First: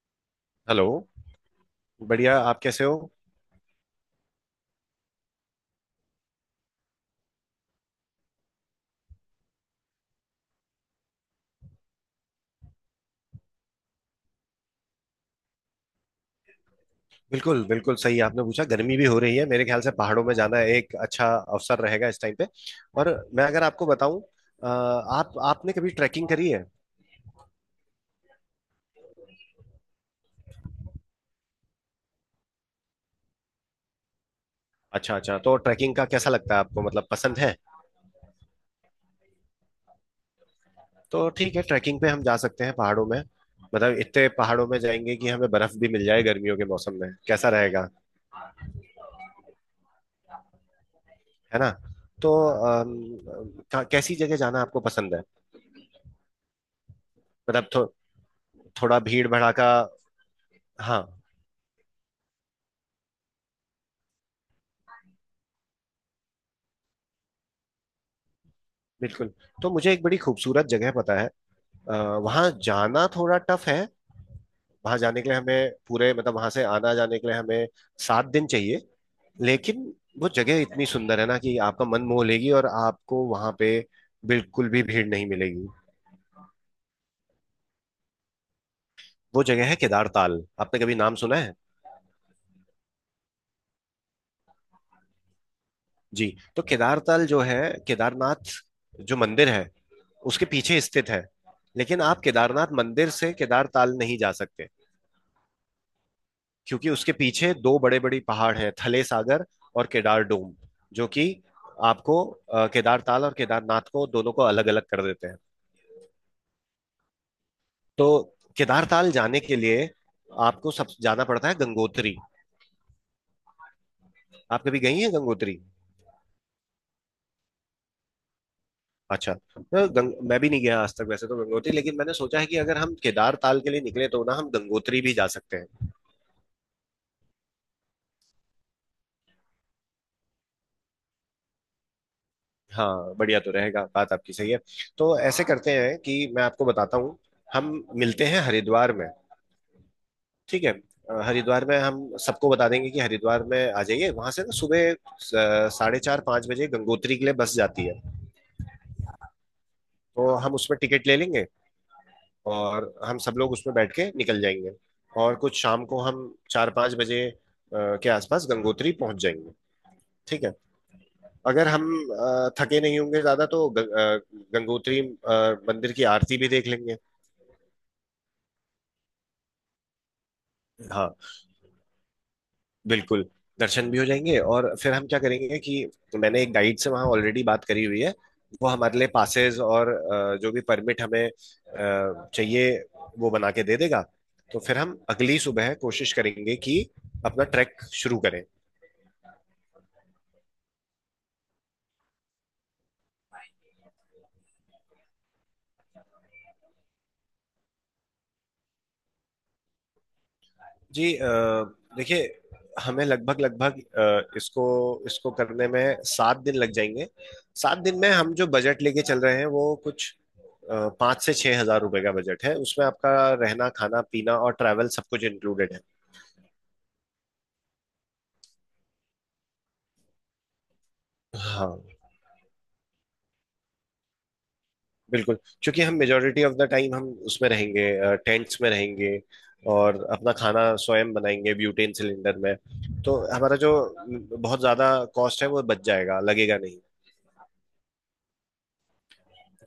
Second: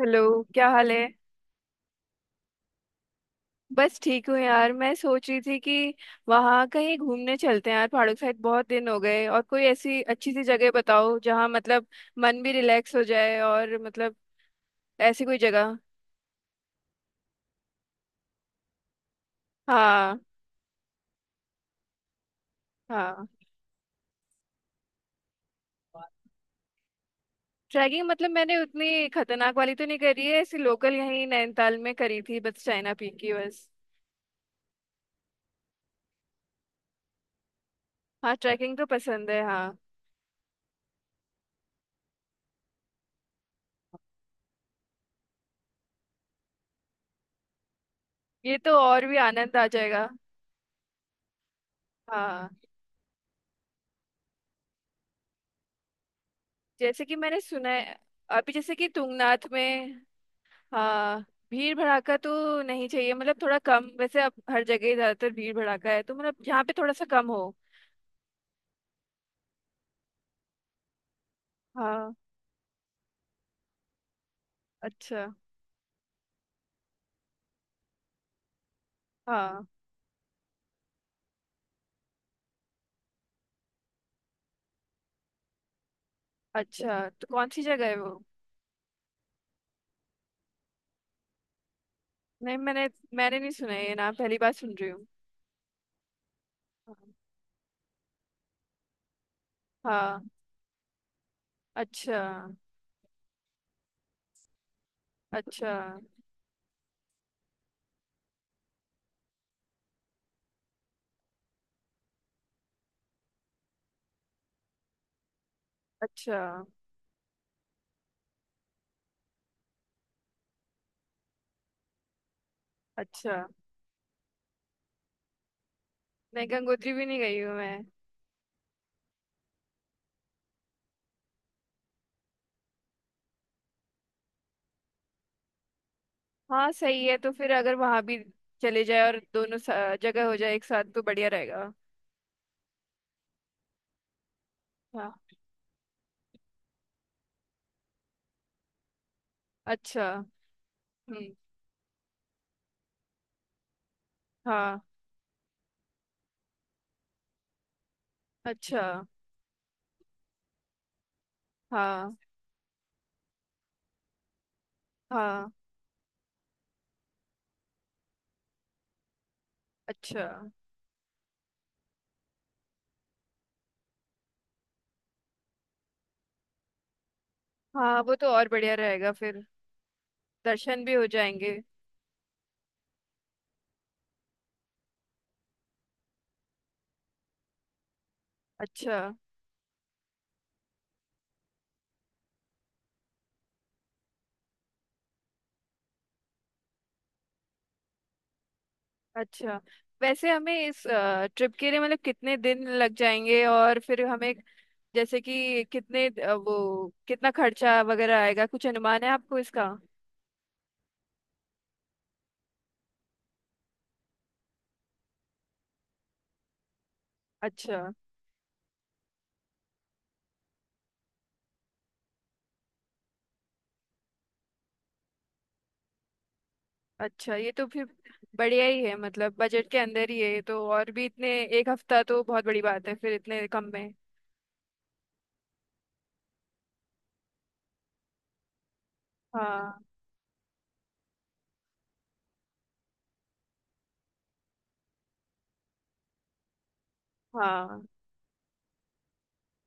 Hello. क्या hello. हाल है। बढ़िया, आप कैसे हो? बस ठीक हूँ यार। मैं सोच रही थी कि वहाँ कहीं घूमने चलते हैं यार, पहाड़ों के साइड, बहुत दिन हो गए। और कोई ऐसी अच्छी सी जगह बताओ जहाँ मतलब मन भी रिलैक्स हो जाए, और मतलब ऐसी कोई जगह। बिल्कुल बिल्कुल सही आपने पूछा। गर्मी भी हो रही है, मेरे ख्याल से हाँ। पहाड़ों में जाना एक अच्छा अवसर रहेगा इस टाइम पे। और हाँ। मैं अगर आपको बताऊं, आप आपने कभी ट्रैकिंग करी है? ट्रैकिंग मतलब मैंने उतनी खतरनाक वाली तो नहीं करी है, ऐसी लोकल यहीं नैनीताल में करी थी, बस चाइना पीक की, बस। अच्छा अच्छा, तो ट्रैकिंग का कैसा लगता है आपको, मतलब पसंद है? हाँ, ट्रैकिंग तो पसंद है, हाँ। तो ठीक है, ट्रैकिंग पे हम जा सकते हैं पहाड़ों में। मतलब इतने पहाड़ों में जाएंगे कि हमें बर्फ भी मिल जाए गर्मियों के मौसम में, कैसा रहेगा? ये तो और भी आनंद आ जाएगा। है ना? तो हाँ। कैसी जगह जाना आपको पसंद है? जैसे कि मैंने सुना मतलब है, अभी जैसे कि थोड़ा भीड़ तुंगनाथ भड़ाका। में। हाँ। हाँ। भीड़ भड़ाका तो नहीं चाहिए, मतलब थोड़ा कम। वैसे अब हर जगह ही ज्यादातर भीड़ भड़ाका है, तो मतलब यहाँ पे थोड़ा सा कम हो। बिल्कुल। तो मुझे एक बड़ी खूबसूरत जगह पता है। हाँ। वहां जाना थोड़ा टफ है। वहां जाने अच्छा। के लिए हमें पूरे, मतलब वहां से आना जाने के लिए हमें 7 दिन चाहिए। हाँ। लेकिन वो जगह इतनी सुंदर है ना, कि आपका मन मोह लेगी, और आपको वहां पे बिल्कुल भी भीड़ नहीं मिलेगी। अच्छा। तो कौन सी जगह है वो। वो जगह है केदारताल, आपने कभी नाम सुना है? नहीं, मैंने मैंने नहीं सुना है, ये नाम पहली बार सुन रही हूँ। जी। तो केदारताल जो है, केदारनाथ जो मंदिर है हाँ। उसके पीछे स्थित है। लेकिन अच्छा, आप केदारनाथ मंदिर से केदारताल नहीं जा सकते, अच्छा। क्योंकि उसके पीछे दो बड़े बड़ी पहाड़ है, थले सागर और केदार डूम, जो कि आपको केदार ताल और केदारनाथ को, दोनों को अलग अलग कर देते हैं। अच्छा, तो केदार ताल जाने के लिए आपको सब जाना पड़ता है, गंगोत्री। अच्छा। आप कभी गई हैं गंगोत्री? नहीं, गंगोत्री भी नहीं गई हूँ मैं। अच्छा, तो मैं भी नहीं गया आज तक वैसे तो गंगोत्री, लेकिन मैंने सोचा है कि अगर हम केदार ताल के लिए निकले तो ना हम गंगोत्री भी जा सकते हैं। हाँ, सही है, तो फिर अगर वहां भी चले जाए और दोनों जगह हो जाए एक साथ तो बढ़िया रहेगा। हाँ, बढ़िया तो रहेगा, बात आपकी सही है। हाँ। तो ऐसे करते हैं कि मैं आपको बताता हूँ। हम मिलते हैं हरिद्वार में, अच्छा। ठीक है? हम्म। हरिद्वार में हम सबको बता देंगे कि हरिद्वार में आ जाइए, वहां से ना हाँ। सुबह 4:30-5 बजे गंगोत्री के लिए बस जाती है। अच्छा। तो हम उसमें टिकट ले लेंगे, हाँ। और हम सब लोग उसमें बैठ के निकल जाएंगे। और हाँ। कुछ शाम को हम 4-5 बजे के आसपास गंगोत्री पहुंच जाएंगे, अच्छा। ठीक है। अगर हम थके नहीं होंगे ज्यादा तो गंगोत्री मंदिर की आरती भी देख लेंगे। हाँ, वो तो और बढ़िया रहेगा। फिर दर्शन भी हो हाँ, जाएंगे। बिल्कुल। दर्शन भी हो जाएंगे। और फिर हम क्या करेंगे कि मैंने एक गाइड से वहाँ ऑलरेडी बात करी हुई है। वो अच्छा। हमारे लिए पासेस और जो भी परमिट हमें चाहिए वो बना के दे देगा। तो फिर हम अगली सुबह कोशिश करेंगे कि अपना ट्रैक शुरू करें। अच्छा, वैसे हमें इस ट्रिप के लिए मतलब कितने दिन लग जाएंगे, और फिर हमें जैसे कि वो कितना खर्चा वगैरह आएगा, कुछ अनुमान है आपको इसका। जी, देखिए, हमें लगभग लगभग इसको इसको करने में 7 दिन लग जाएंगे। सात अच्छा, दिन में हम जो बजट लेके चल रहे हैं वो कुछ, 5 से 6 हजार रुपए का बजट है, उसमें आपका रहना, खाना पीना और ट्रैवल सब कुछ इंक्लूडेड है। अच्छा, ये तो फिर बढ़िया ही है मतलब बजट के अंदर ही है, ये तो और भी इतने। एक हाँ, हफ्ता तो बहुत बड़ी बात है फिर इतने कम में। बिल्कुल। क्योंकि हम मेजोरिटी ऑफ द टाइम हम उसमें रहेंगे, टेंट्स में रहेंगे, हाँ। और अपना खाना स्वयं बनाएंगे ब्यूटेन सिलेंडर में। तो हमारा जो बहुत ज्यादा कॉस्ट है वो बच जाएगा, लगेगा नहीं। हाँ।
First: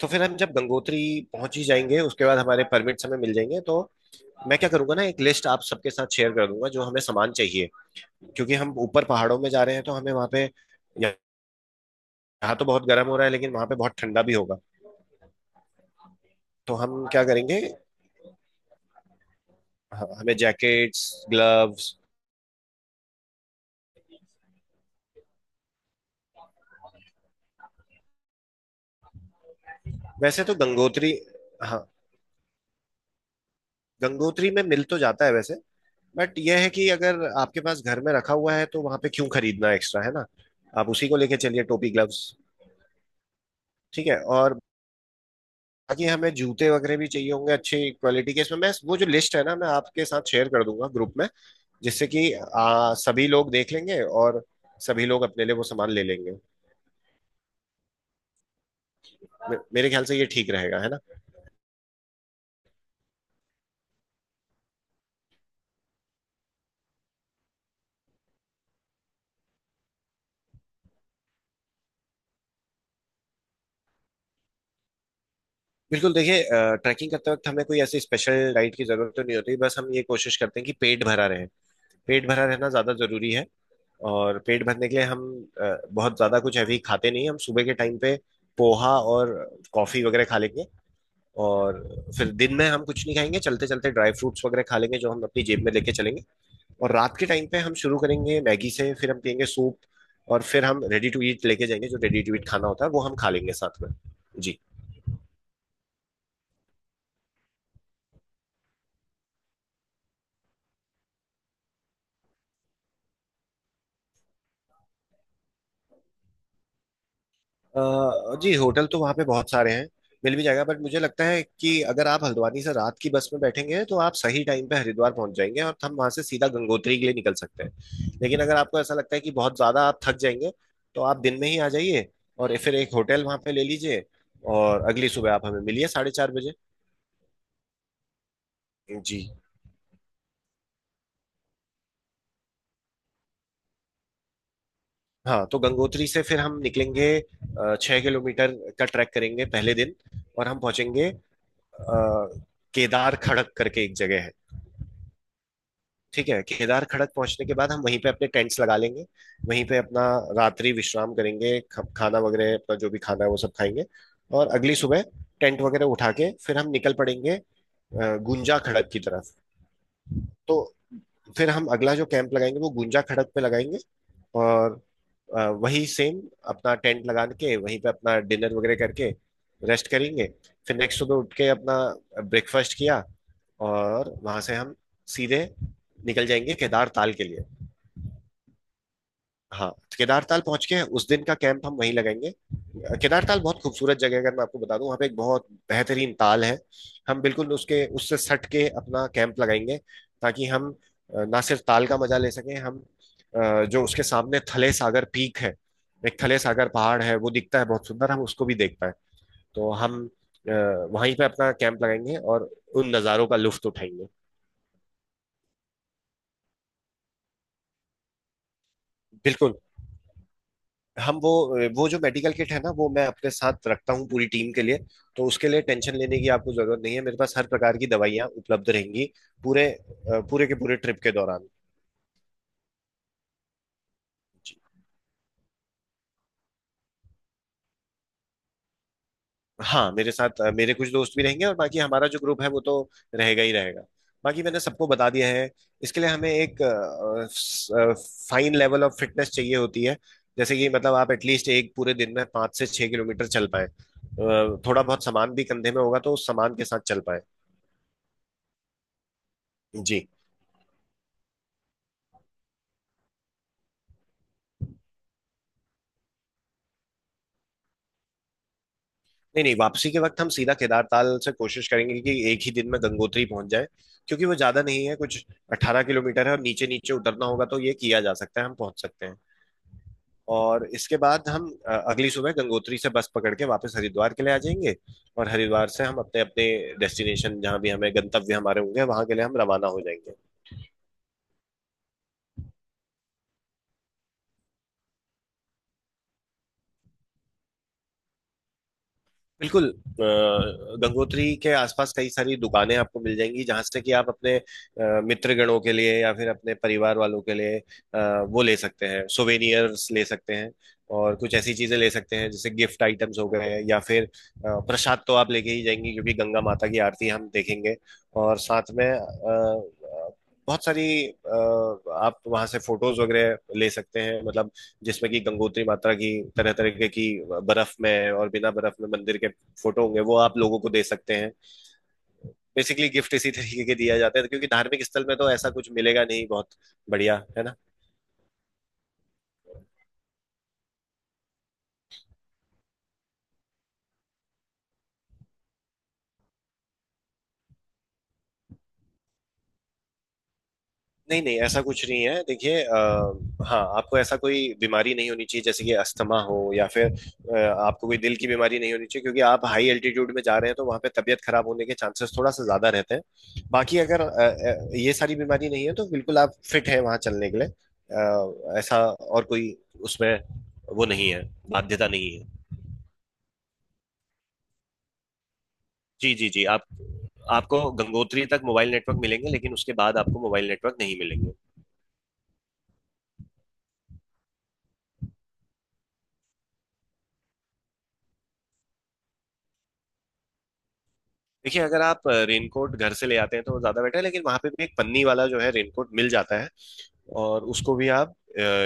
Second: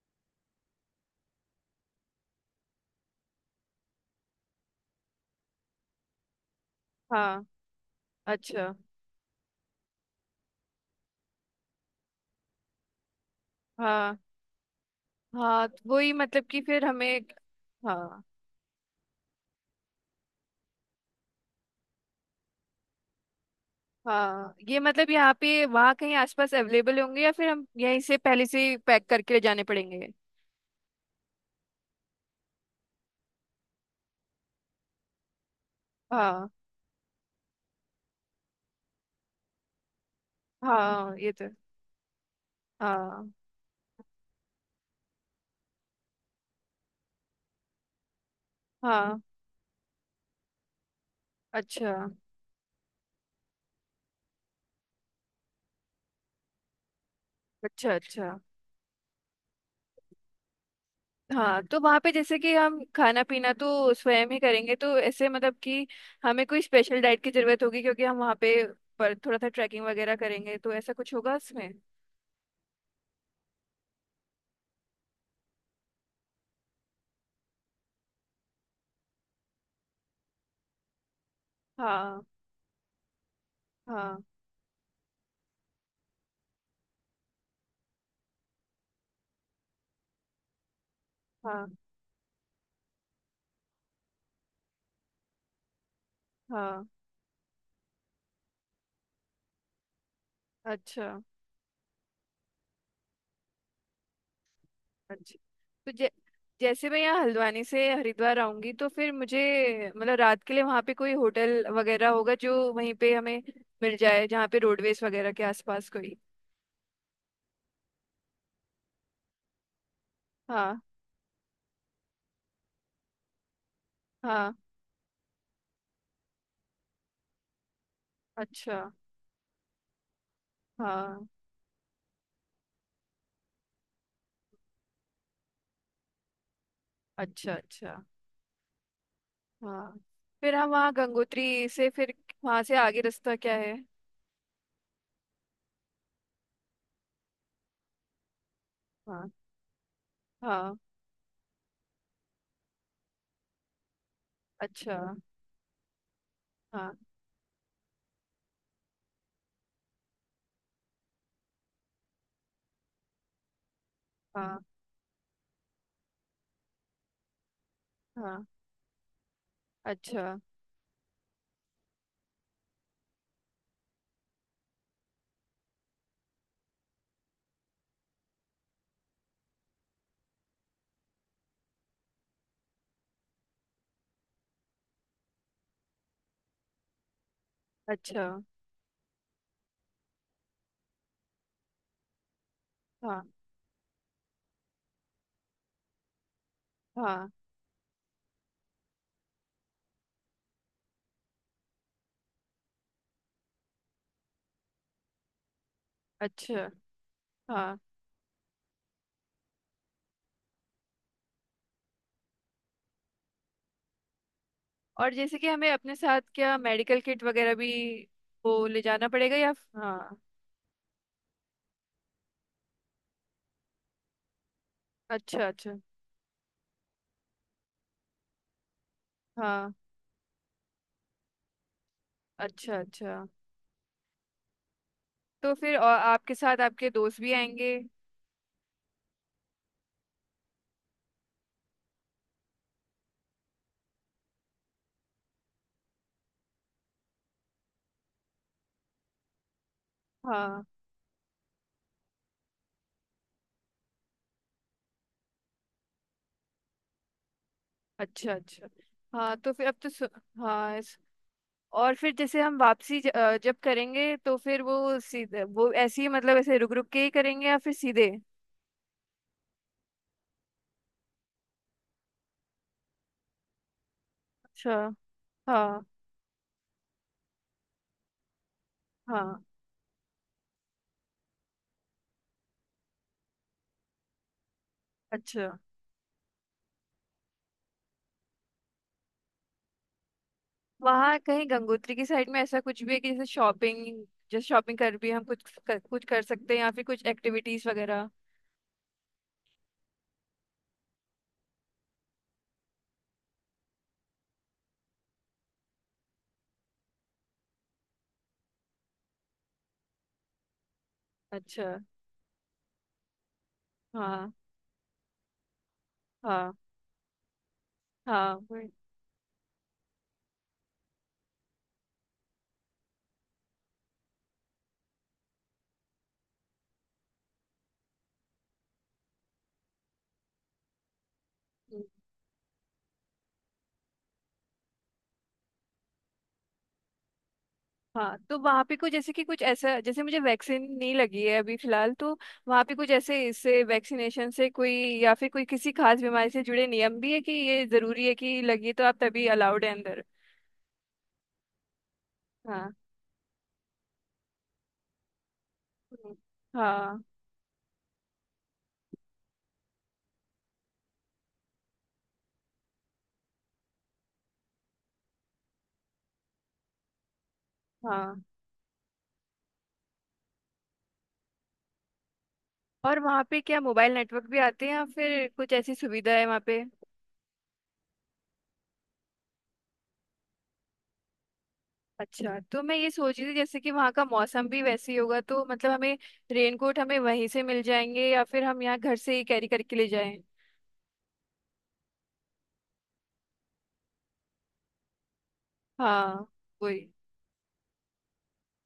तो फिर हम जब गंगोत्री पहुंच ही जाएंगे उसके बाद हमारे परमिट्स हमें मिल जाएंगे, तो मैं क्या करूंगा ना, एक लिस्ट आप सबके साथ शेयर कर दूंगा जो हमें सामान हाँ। चाहिए। क्योंकि अच्छा। हम ऊपर पहाड़ों में जा रहे हैं तो हमें वहाँ पे, यहाँ तो बहुत गर्म हो रहा है लेकिन वहाँ पे बहुत हाँ, ठंडा भी होगा। हाँ, तो वही मतलब कि तो फिर हम हमें। क्या करेंगे, हाँ, हाँ, हमें जैकेट्स, ग्लव्स। हाँ, ये मतलब यहाँ पे वहाँ कहीं आसपास अवेलेबल होंगे या फिर हम यहीं से पहले से पैक करके ले जाने पड़ेंगे। वैसे तो गंगोत्री, हाँ, गंगोत्री में मिल तो जाता है वैसे, बट हाँ, यह है कि अगर आपके पास घर में रखा हुआ है तो वहाँ पे क्यों खरीदना, एक्स्ट्रा है ना। आप उसी हाँ, को ये लेके तो। चलिए, टोपी, ग्लव्स। हाँ। ठीक है। और बाकी हमें जूते वगैरह भी चाहिए होंगे अच्छी क्वालिटी के। इसमें मैं वो जो हाँ। लिस्ट है ना मैं आपके साथ शेयर कर दूंगा ग्रुप में, अच्छा, जिससे कि सभी लोग देख लेंगे, और सभी लोग अपने लिए वो सामान ले लेंगे। अच्छा। अच्छा। मेरे ख्याल से ये ठीक रहेगा, है ना? हाँ, तो वहाँ पे जैसे कि हम खाना पीना तो स्वयं ही करेंगे, तो ऐसे मतलब कि हमें कोई स्पेशल डाइट की जरूरत होगी, क्योंकि हम वहाँ पे पर थोड़ा सा ट्रैकिंग वगैरह करेंगे, तो ऐसा कुछ होगा इसमें। बिल्कुल। देखिए, ट्रैकिंग करते वक्त हमें कोई ऐसी स्पेशल डाइट की जरूरत तो नहीं होती, बस हम ये कोशिश करते हैं कि पेट भरा रहे। हाँ। पेट भरा रहना ज्यादा जरूरी है। हाँ। और पेट भरने के लिए हम बहुत ज्यादा कुछ हैवी खाते नहीं हैं। हम सुबह के टाइम पे पोहा और कॉफी वगैरह खा लेंगे। हाँ। और फिर दिन में हम कुछ नहीं खाएंगे, चलते चलते ड्राई फ्रूट्स वगैरह खा लेंगे जो हम अपनी जेब में लेके चलेंगे। हाँ। और रात के टाइम पे हम शुरू करेंगे मैगी से, फिर हम पियेंगे सूप। और फिर हम अच्छा, रेडी टू ईट लेके जाएंगे, जो रेडी टू ईट खाना होता है वो हम खा लेंगे साथ में। जी। अच्छा। तो जैसे मैं यहाँ हल्द्वानी से हरिद्वार आऊंगी, तो फिर मुझे मतलब रात के लिए वहाँ पे कोई होटल वगैरह होगा, जो वहीं पे हमें मिल जाए, जहाँ पे रोडवेज वगैरह के आसपास कोई। जी, होटल तो वहाँ पे बहुत सारे हैं, मिल भी जाएगा, बट हाँ। मुझे लगता है कि अगर आप हल्द्वानी से रात की बस में बैठेंगे तो आप सही हाँ। टाइम पे हरिद्वार पहुंच जाएंगे, और हम वहाँ से सीधा गंगोत्री के लिए निकल सकते हैं। लेकिन अगर अच्छा। आपको ऐसा लगता है कि बहुत ज़्यादा आप थक जाएंगे, तो आप हाँ। दिन में ही आ जाइए, और फिर एक होटल वहाँ पे ले लीजिए, और अगली सुबह आप हमें मिलिए 4:30 बजे। अच्छा। अच्छा। जी। हाँ, फिर हम वहाँ गंगोत्री से, फिर वहाँ से आगे रास्ता क्या है। हाँ, तो गंगोत्री से फिर हम निकलेंगे, 6 किलोमीटर का ट्रैक हाँ। करेंगे पहले दिन। और हम हाँ। पहुँचेंगे केदार खड़क करके एक जगह है, अच्छा। ठीक है। केदार हाँ। खड़क पहुंचने के बाद हम वहीं पे अपने टेंट्स लगा लेंगे, वहीं पे अपना रात्रि विश्राम करेंगे, खाना वगैरह, अपना जो भी खाना है वो सब खाएंगे। और हाँ। अगली सुबह टेंट वगैरह उठा के फिर हम निकल पड़ेंगे हाँ। गुंजा खड़क की तरफ। अच्छा। तो फिर हम अगला जो कैंप लगाएंगे वो गुंजा खड़क पे लगाएंगे। और वही सेम अपना टेंट लगा के वहीं पे अपना डिनर वगैरह करके रेस्ट करेंगे। फिर नेक्स्ट सुबह उठ के अपना ब्रेकफास्ट किया, और वहां से हम सीधे निकल जाएंगे केदार ताल के लिए। अच्छा। हाँ। केदारताल पहुंच के उस दिन का कैंप हम वहीं लगाएंगे। हाँ। केदारताल बहुत खूबसूरत जगह है, अगर मैं आपको बता दूं, वहाँ पे एक बहुत बेहतरीन ताल है। हम हाँ। बिल्कुल उसके, उससे सट के अपना कैंप लगाएंगे, ताकि हम ना सिर्फ ताल का मजा ले सकें, हम जो उसके सामने थले सागर पीक है, एक थले सागर अच्छा। पहाड़ है वो दिखता है हाँ। बहुत सुंदर, हम उसको भी देख पाए। तो हम अ, वहीं पे अपना कैंप लगाएंगे, और उन नज़ारों का लुत्फ उठाएंगे। और जैसे कि हमें अपने साथ क्या मेडिकल किट वगैरह भी वो ले जाना पड़ेगा, या बिल्कुल। हाँ। हम वो जो मेडिकल किट है ना, वो मैं अपने साथ रखता हूँ पूरी टीम के लिए। तो अच्छा, उसके लिए अच्छा। टेंशन लेने की आपको जरूरत नहीं है, मेरे पास हर प्रकार की दवाइयाँ उपलब्ध रहेंगी पूरे, हाँ। पूरे के पूरे ट्रिप के दौरान। अच्छा, अच्छा। जी। तो फिर और आपके साथ आपके दोस्त भी आएंगे। हाँ, मेरे साथ मेरे कुछ दोस्त भी रहेंगे, और बाकी हमारा जो ग्रुप है वो तो रहेगा ही रहेगा, बाकी मैंने सबको बता दिया है। इसके लिए हमें एक फाइन लेवल ऑफ फिटनेस चाहिए होती है। जैसे हाँ। कि मतलब आप एटलीस्ट एक पूरे दिन में 5 से 6 किलोमीटर चल पाए, थोड़ा बहुत सामान भी कंधे में होगा तो उस सामान के साथ चल पाए। अच्छा, अच्छा। हाँ, तो फिर अब तो जी। हाँ, और फिर जैसे हम वापसी जब करेंगे, तो फिर वो ऐसे ही मतलब ऐसे रुक रुक के ही करेंगे या फिर सीधे। नहीं नहीं, वापसी के वक्त हम सीधा केदारताल से कोशिश करेंगे कि एक ही दिन में गंगोत्री पहुंच जाए, क्योंकि वो ज्यादा नहीं अच्छा। है कुछ, हाँ। 18 किलोमीटर है, और नीचे नीचे उतरना होगा, तो ये किया जा सकता है, हम पहुंच सकते हैं। हाँ। और इसके बाद हम अगली सुबह गंगोत्री से बस पकड़ के वापस हरिद्वार के लिए आ जाएंगे। और अच्छा। हरिद्वार से हम अपने अपने डेस्टिनेशन, जहाँ भी हमें गंतव्य हमारे होंगे वहां के लिए हम रवाना हो जाएंगे। वहाँ कहीं गंगोत्री की साइड में ऐसा कुछ भी है कि जैसे शॉपिंग कर भी हम कुछ कर सकते हैं, या फिर कुछ एक्टिविटीज वगैरह। बिल्कुल। गंगोत्री के आसपास कई सारी दुकानें आपको मिल जाएंगी, जहां से कि आप अपने मित्रगणों के लिए या फिर अपने परिवार वालों के लिए वो ले सकते हैं, सोवेनियर्स ले सकते हैं। और कुछ ऐसी अच्छा। चीजें ले सकते हैं, जैसे गिफ्ट आइटम्स हो गए, या फिर हाँ। प्रसाद तो आप लेके ही जाएंगी क्योंकि गंगा हाँ। माता की आरती हम देखेंगे। हाँ, और वही। साथ में बहुत सारी आप वहां से फोटोज वगैरह ले सकते हैं, मतलब जिसमें कि गंगोत्री माता की तरह तरह की बर्फ में और बिना बर्फ में मंदिर के फोटो होंगे, वो आप लोगों को दे सकते हैं। हम्म। बेसिकली गिफ्ट इसी तरीके के दिया जाता है क्योंकि धार्मिक स्थल में तो ऐसा कुछ मिलेगा नहीं बहुत। बढ़िया है ना। हाँ, तो वहाँ पे कुछ जैसे कि कुछ ऐसा, जैसे मुझे वैक्सीन नहीं लगी है अभी फिलहाल, तो वहाँ पे कुछ ऐसे इससे वैक्सीनेशन से कोई, या फिर कोई किसी खास बीमारी से जुड़े नियम भी है कि ये जरूरी है कि लगी तो आप तभी अलाउड है अंदर। नहीं नहीं ऐसा कुछ नहीं है, देखिए, हाँ। हाँ, आपको ऐसा कोई बीमारी नहीं होनी चाहिए, जैसे कि हम्म। अस्थमा हो, या फिर हाँ। आपको कोई दिल की बीमारी नहीं होनी चाहिए, क्योंकि आप हाई एल्टीट्यूड में जा रहे हैं तो वहाँ पे तबीयत खराब होने के चांसेस थोड़ा सा ज्यादा रहते हैं। बाकी अगर ये सारी बीमारी नहीं है तो बिल्कुल आप फिट हैं वहाँ चलने के लिए, हाँ। ऐसा और कोई उसमें वो नहीं है, बाध्यता नहीं है। और वहाँ पे क्या मोबाइल नेटवर्क भी आते हैं, या फिर कुछ ऐसी सुविधा जी है जी वहाँ जी, आप पे। आपको गंगोत्री तक मोबाइल नेटवर्क मिलेंगे, लेकिन उसके बाद आपको मोबाइल नेटवर्क नहीं मिलेंगे। अच्छा, तो मैं ये सोच रही थी जैसे कि वहाँ का मौसम भी वैसे ही होगा, तो मतलब हमें रेनकोट हमें वहीं से मिल जाएंगे, या फिर हम यहाँ घर से ही कैरी करके ले जाएं। देखिए, अगर आप रेनकोट घर से ले आते हैं तो ज़्यादा बेटर है, लेकिन वहाँ पे भी एक पन्नी वाला जो है रेनकोट मिल हाँ, जाता है, वही। और उसको भी आप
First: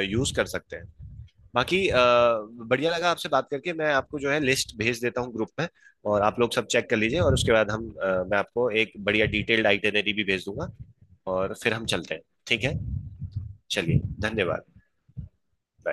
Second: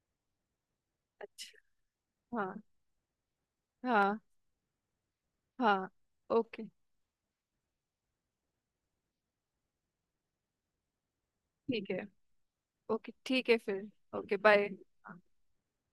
यूज़ कर सकते हैं। अच्छा। बाकी हाँ। बढ़िया लगा आपसे बात करके, मैं हाँ। आपको जो है लिस्ट भेज देता हूँ ग्रुप में, हाँ। और आप लोग ओके। सब चेक कर लीजिए, और उसके बाद हम, मैं आपको एक बढ़िया डिटेल्ड आइटनरी भी भेज दूंगा। और फिर हम ठीक है। चलते हैं। ठीक है? ओके, ठीक है फिर। चलिए। Okay, bye. धन्यवाद।